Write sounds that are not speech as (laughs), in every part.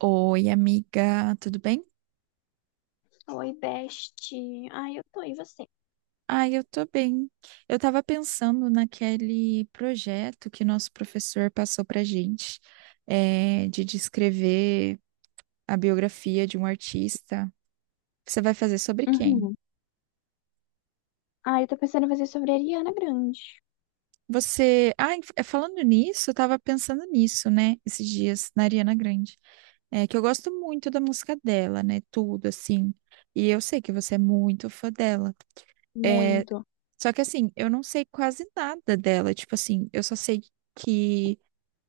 Oi, amiga, tudo bem? Oi, Best. Ai, eu tô, e você? Ah, eu tô bem. Eu tava pensando naquele projeto que nosso professor passou pra gente, de descrever a biografia de um artista. Você vai fazer sobre quem? Uhum. Ai, eu tô pensando em fazer sobre a Ariana Grande. Você. Ah, falando nisso, eu tava pensando nisso, né, esses dias, na Ariana Grande. É que eu gosto muito da música dela, né, tudo, assim. E eu sei que você é muito fã dela. É. Muito. Só que assim, eu não sei quase nada dela. Tipo assim, eu só sei que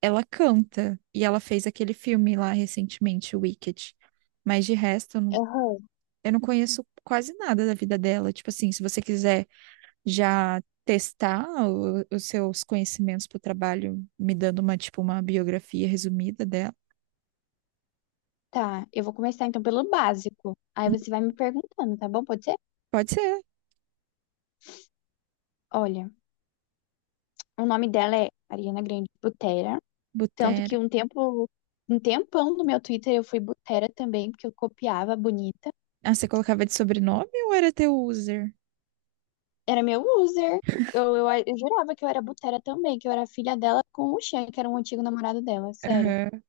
ela canta e ela fez aquele filme lá recentemente, Wicked. Mas de resto, Aham. eu não conheço quase nada da vida dela. Tipo assim, se você quiser já testar os seus conhecimentos pro trabalho, me dando uma, tipo, uma biografia resumida dela. Tá, eu vou começar então pelo básico. Aí Hum, você vai me perguntando, tá bom? Pode ser? pode ser. Olha, o nome dela é Ariana Grande Butera. Tanto que Butera. Um tempão no meu Twitter eu fui Butera também, porque eu copiava bonita. Ah, você colocava de sobrenome ou era teu user? Era meu user. Eu jurava que eu era Butera também, que eu era filha dela com o Xan, que era um antigo namorado dela, sério. Aham.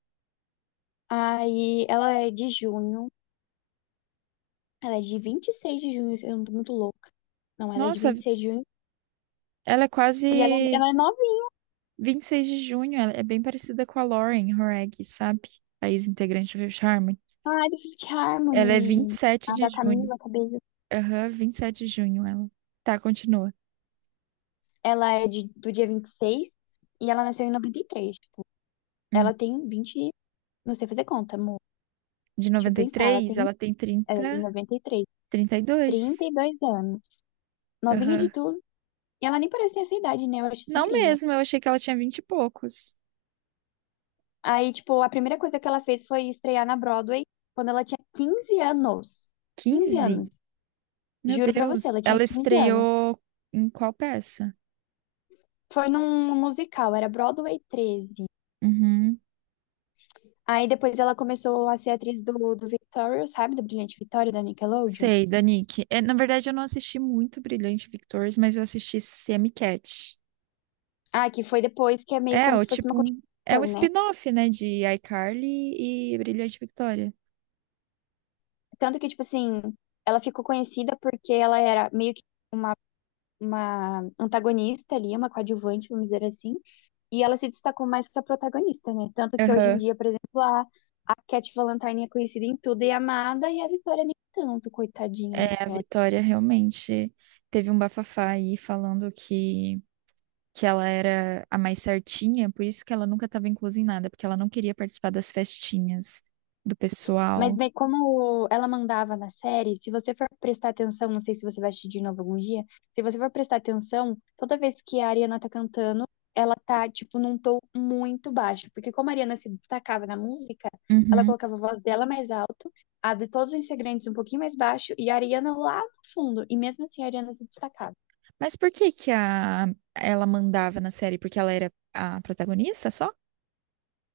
Aí ela é de junho. Ela é de 26 de junho, eu não tô muito louca. Não, ela é de Nossa, 26 de junho. ela é E ela, é, quase. ela é novinha. 26 de junho, ela é bem parecida com a Lauren Horag, sabe? A ex-integrante do Fifth Harmony. Ah, é do Fifth Ela é vinte e Harmony. sete A de da junho. Camila Cabello. Aham, 27 de junho ela. Tá, continua. Ela é do dia 26 e ela nasceu em 93. Hum. Ela tem 20. Não sei fazer conta, amor. De Deixa eu noventa e pensar. Ela três tem. ela tem Ela é de 30, 93, trinta e trinta dois e dois anos. Novinha de Aham. tudo. E ela nem parece ter essa idade, né? Eu acho isso Não incrível. mesmo, eu achei que ela tinha 20 e poucos. Aí, tipo, a primeira coisa que ela fez foi estrear na Broadway quando ela tinha 15 anos. 15 anos. 15. Meu Juro pra você, Deus. ela tinha Ela 15 anos. estreou em qual peça? Foi num musical, era Broadway 13. Uhum. Aí depois ela começou a ser atriz do Victoria, sabe? Do Brilhante Victoria, da Nickelodeon. Sei, da Nick. É, na verdade, eu não assisti muito Brilhante Victors, mas eu assisti Semi-Cat. Ah, que foi depois, que é meio É, como o se fosse uma tipo, é um continuação, né? spin-off, né, de iCarly e Brilhante Victória. Tanto que, tipo assim, ela ficou conhecida porque ela era meio que uma, uma antagonista ali, uma coadjuvante, vamos dizer assim. E ela se destacou mais que a protagonista, né? Tanto que hoje em Aham. dia, por exemplo, a Cat Valentine é conhecida em tudo e é amada, e a Vitória nem tanto, coitadinha da É, a Vitória. Vitória realmente teve um bafafá aí falando que ela era a mais certinha, por isso que ela nunca estava inclusa em nada, porque ela não queria participar das festinhas do Mas pessoal. bem, como ela mandava na série, se você for prestar atenção, não sei se você vai assistir de novo algum dia, se você for prestar atenção, toda vez que a Ariana tá cantando, ela tá, tipo, num tom muito baixo. Porque como a Ariana se destacava na música, ela Uhum. colocava a voz dela mais alto, a de todos os integrantes um pouquinho mais baixo, e a Ariana lá no fundo. E mesmo assim a Ariana se destacava. Mas por que que ela mandava na série? Porque ela era a protagonista só?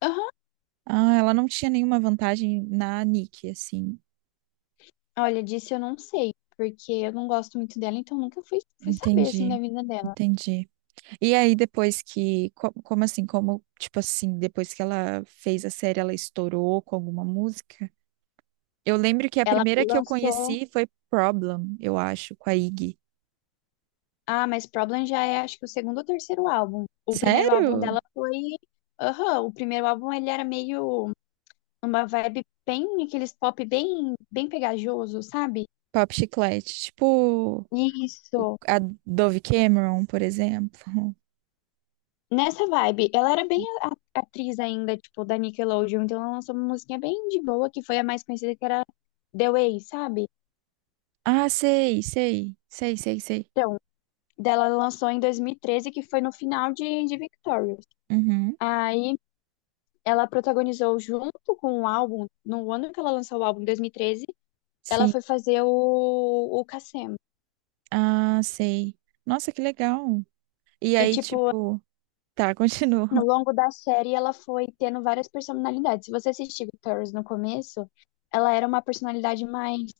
Aham. Ah, ela não tinha nenhuma vantagem na Nick, assim. Olha, disso eu não sei, porque eu não gosto muito dela, então nunca fui saber, assim, Entendi, da vida dela. entendi. E aí. Como assim? Como, tipo assim, depois que ela fez a série, ela estourou com alguma música? Eu lembro que a Ela primeira que eu lançou. conheci foi Problem, eu acho, com a Iggy. Ah, mas Problem já é, acho que o segundo ou terceiro álbum. O primeiro álbum Sério? dela foi. Aham, o primeiro álbum ele era meio uma vibe bem, aqueles pop bem, bem pegajoso, sabe? Pop Chiclete. Tipo, Isso. a Dove Cameron, por exemplo. (laughs) Nessa vibe, ela era bem atriz ainda, tipo, da Nickelodeon, então ela lançou uma musiquinha bem de boa, que foi a mais conhecida, que era The Way, sabe? Ah, sei, sei. Sei, sei, sei. Então, dela ela lançou em 2013, que foi no final de Victorious. Uhum, Aí, ela protagonizou junto com o álbum, no ano que ela lançou o álbum, em 2013 ela sim. foi fazer o Cassem. Ah, sei. Nossa, que legal. E E, aí, tipo, tipo. Tá, (laughs) continua. no longo da série, ela foi tendo várias personalidades. Se você assistir Victorious no começo, ela era uma personalidade mais.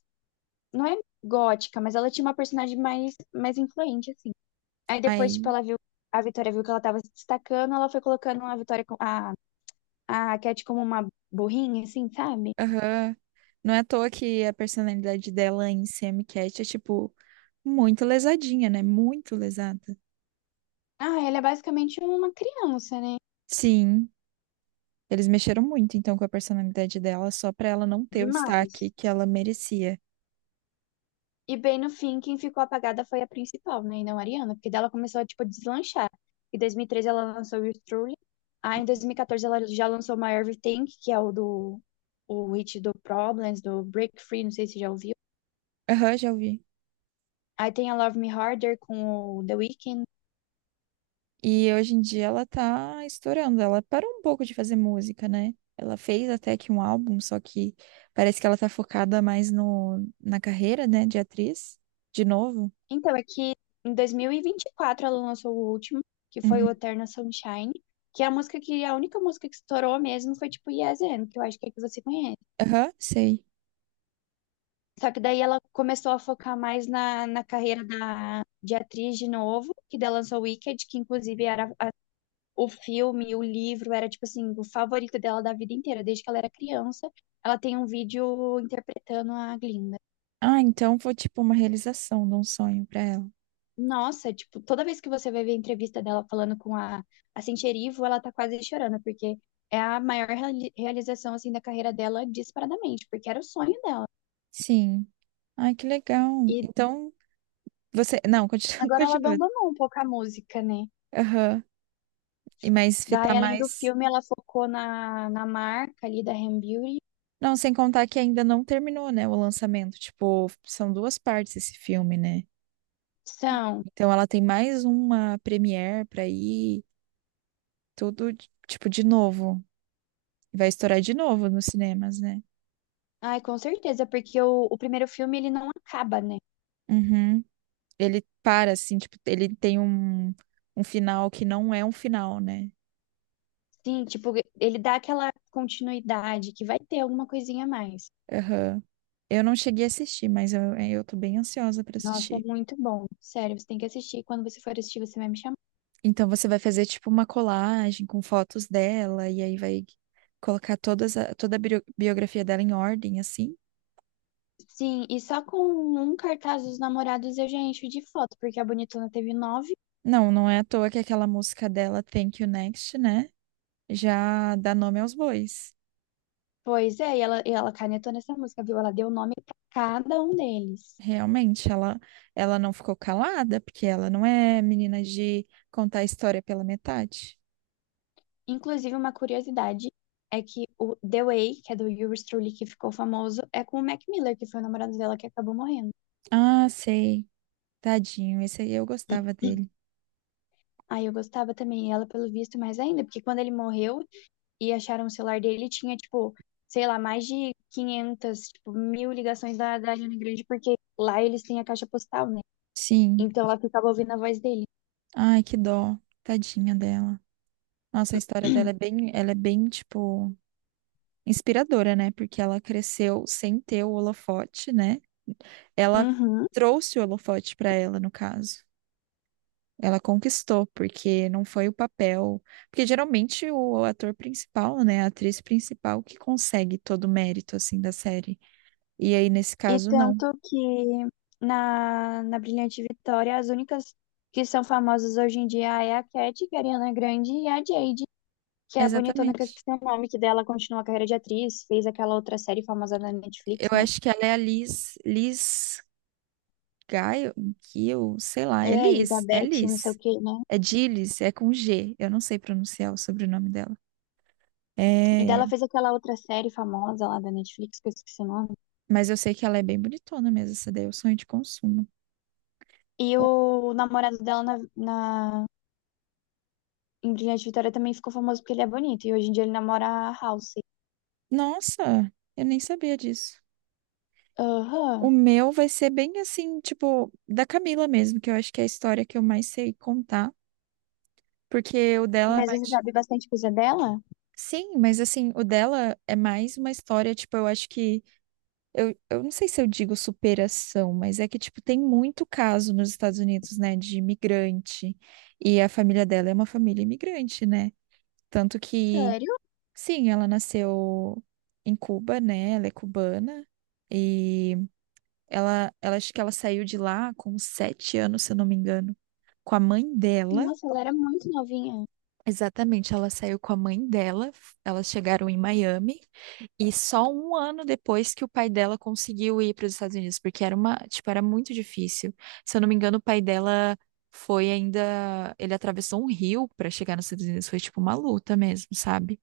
Não é gótica, mas ela tinha uma personalidade mais influente, assim. Aí depois, tipo, Aí. ela viu. A Vitória viu que ela tava se destacando, ela foi colocando a Vitória, a Cat como uma burrinha, assim, sabe? Aham. Não é à toa que a personalidade dela em Sam Cat é, tipo, muito lesadinha, né? Muito lesada. Ah, ela é basicamente uma criança, né? Sim, eles mexeram muito, então, com a personalidade dela, só pra ela não ter o Demais. destaque que ela merecia. E bem no fim, quem ficou apagada foi a principal, né? E não a Ariana, porque dela começou a, tipo, a deslanchar. Em 2013 ela lançou o Truly. Aí em 2014 ela já lançou My Everything, que é o hit do Problems, do Break Free, não sei se já ouviu. Aham, já ouvi. Aí tem a Love Me Harder com o The Weeknd. E hoje em dia ela tá estourando. Ela parou um pouco de fazer música, né? Ela fez até que um álbum, só que parece que ela tá focada mais no, na carreira, né, de atriz, de novo. Então é que em 2024 ela lançou o último, que foi o Uhum. Eternal Sunshine, que é a única música que estourou mesmo foi tipo Yes and, que eu acho que é que você conhece. Aham, sei. Só que daí ela começou a focar mais na carreira de atriz de novo, que daí lançou Wicked, que inclusive era o filme, o livro, era tipo assim, o favorito dela da vida inteira, desde que ela era criança. Ela tem um vídeo interpretando a Glinda. Ah, então foi tipo uma realização de um sonho para ela. Nossa, tipo, toda vez que você vai ver a entrevista dela falando com a Centerivo, ela tá quase chorando, porque é a maior realização, assim, da carreira dela disparadamente, porque era o sonho dela. Sim. Ai, que legal. E Então, você. Não, continua. (laughs) agora ela continua. abandonou um pouco a música, né? Aham. E mas Daí, fitar além do mais. filme, ela focou na marca ali da Ham Beauty. Não, sem contar que ainda não terminou, né, o lançamento. Tipo, são duas partes esse filme, né? São. Então ela tem mais uma premiere pra ir, tudo, tipo, de novo. Vai estourar de novo nos cinemas, né? Ai, com certeza, porque o primeiro filme ele não acaba, né? Uhum. Ele para, assim, tipo, ele tem um final que não é um final, né? Sim, tipo, ele dá aquela continuidade que vai ter alguma coisinha a mais. Aham. Eu não cheguei a assistir, mas eu tô bem ansiosa pra Nossa, é assistir. muito bom. Sério, você tem que assistir. Quando você for assistir, você vai me chamar. Então você vai fazer tipo uma colagem com fotos dela e aí vai colocar toda a biografia dela em ordem, assim? Sim, e só com um cartaz dos namorados eu já encho de foto, porque a Bonitona teve nove. Não, não é à toa que aquela música dela, Thank You Next, né? Já dá nome aos bois. Pois é, e ela canetou nessa música, viu? Ela deu o nome pra cada um deles. Realmente, ela não ficou calada, porque ela não é menina de contar a história pela metade. Inclusive, uma curiosidade é que o The Way, que é do Yuri Strulli, que ficou famoso, é com o Mac Miller, que foi o namorado dela que acabou morrendo. Ah, sei. Tadinho, esse aí eu gostava dele. (clears throat) Aí eu gostava também dela, pelo visto, mais ainda, porque quando ele morreu e acharam o celular dele, tinha, tipo, sei lá, mais de 500 tipo, mil ligações da Ariana Grande, porque lá eles têm a caixa postal, né? Sim. Então ela ficava ouvindo a voz dele. Ai, que dó. Tadinha dela. Nossa, a história dela é bem, ela é bem, tipo, inspiradora, né? Porque ela cresceu sem ter o holofote, né? Ela Uhum. trouxe o holofote pra ela, no caso. Ela conquistou, porque não foi o papel. Porque geralmente o ator principal, né? A atriz principal que consegue todo o mérito, assim, da série. E aí, nesse E caso, não. tanto que na Brilhante Vitória, as únicas que são famosas hoje em dia é a Cat, que é a Ariana Grande, e a Jade, que é a bonitona que eu Exatamente. esqueci o nome, que dela continua a carreira de atriz, fez aquela outra série famosa na Netflix, Eu né? acho que ela é a Liz, Liz Gaio, Gil, sei lá, é É, Liz, é Elizabeth, não sei o Liz. quê, né? É Gilles, é com G. Eu não sei pronunciar o sobrenome dela. E É, dela fez aquela outra série famosa lá da Netflix, que eu esqueci o nome. mas eu sei que ela é bem bonitona mesmo, essa daí é o sonho de consumo. E O- o namorado dela na, na em Brilhante Vitória também ficou famoso porque ele é bonito, e hoje em dia ele namora a Halsey. Nossa, eu nem sabia disso. O Aham. meu vai ser bem assim, tipo, da Camila mesmo, que eu acho que é a história que eu mais sei contar, porque o dela é Mas você mais. sabe bastante coisa dela? Sim, mas assim, o dela é mais uma história, tipo, eu acho que eu não sei se eu digo superação, mas é que, tipo, tem muito caso nos Estados Unidos, né, de imigrante. E a família dela é uma família imigrante, né? Tanto que, Sério. sim, ela nasceu em Cuba, né? Ela é cubana. E acho que ela saiu de lá com 7 anos, se eu não me engano, com a mãe dela. Nossa, ela era muito novinha. Exatamente, ela saiu com a mãe dela, elas chegaram em Miami, e só um ano depois que o pai dela conseguiu ir para os Estados Unidos, porque era uma, tipo, era muito difícil. Se eu não me engano, o pai dela foi ainda, ele atravessou um rio para chegar nos Estados Unidos, foi tipo uma luta mesmo, sabe?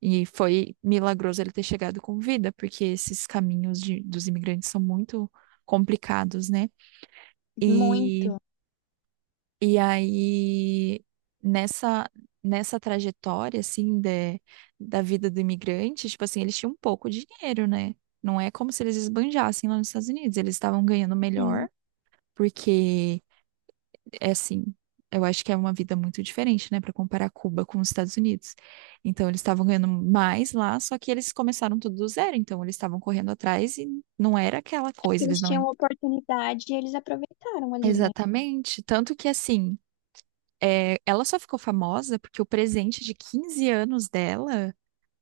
E foi milagroso ele ter chegado com vida, porque esses caminhos dos imigrantes são muito complicados, né? E Muito. e aí, nessa, nessa trajetória, assim, de, da vida do imigrante, tipo assim, eles tinham pouco dinheiro, né? Não é como se eles esbanjassem lá nos Estados Unidos. Eles estavam ganhando Sim. melhor, porque, é assim, eu acho que é uma vida muito diferente, né? Para comparar Cuba com os Estados Unidos. Então, eles estavam ganhando mais lá, só que eles começaram tudo do zero. Então, eles estavam correndo atrás e não era aquela É porque coisa. Eles eles não. tinham oportunidade e eles aproveitaram ali, né? Exatamente. Tanto que, assim. É, ela só ficou famosa porque o presente de 15 anos dela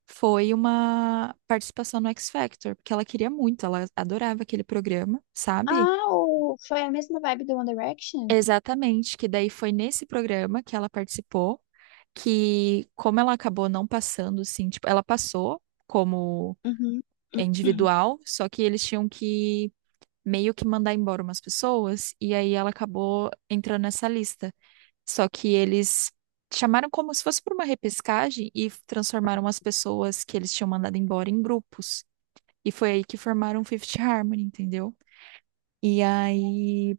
foi uma participação no X Factor, porque ela queria muito, ela adorava aquele programa, sabe? Ah, foi a mesma vibe do One Direction? Exatamente, que daí foi nesse programa que ela participou, que como ela acabou não passando, assim, tipo, ela passou como Uhum. individual, só que eles tinham que meio que mandar embora umas pessoas, e aí ela acabou entrando nessa lista. Só que eles chamaram como se fosse por uma repescagem e transformaram as pessoas que eles tinham mandado embora em grupos. E foi aí que formaram o Fifth Harmony, entendeu? E aí.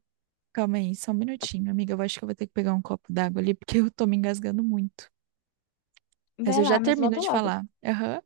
Calma aí, só um minutinho, amiga. Eu acho que eu vou ter que pegar um copo d'água ali, porque (laughs) eu tô me engasgando muito. Mas Vai eu já lá, mas termino volta de logo. falar. Aham.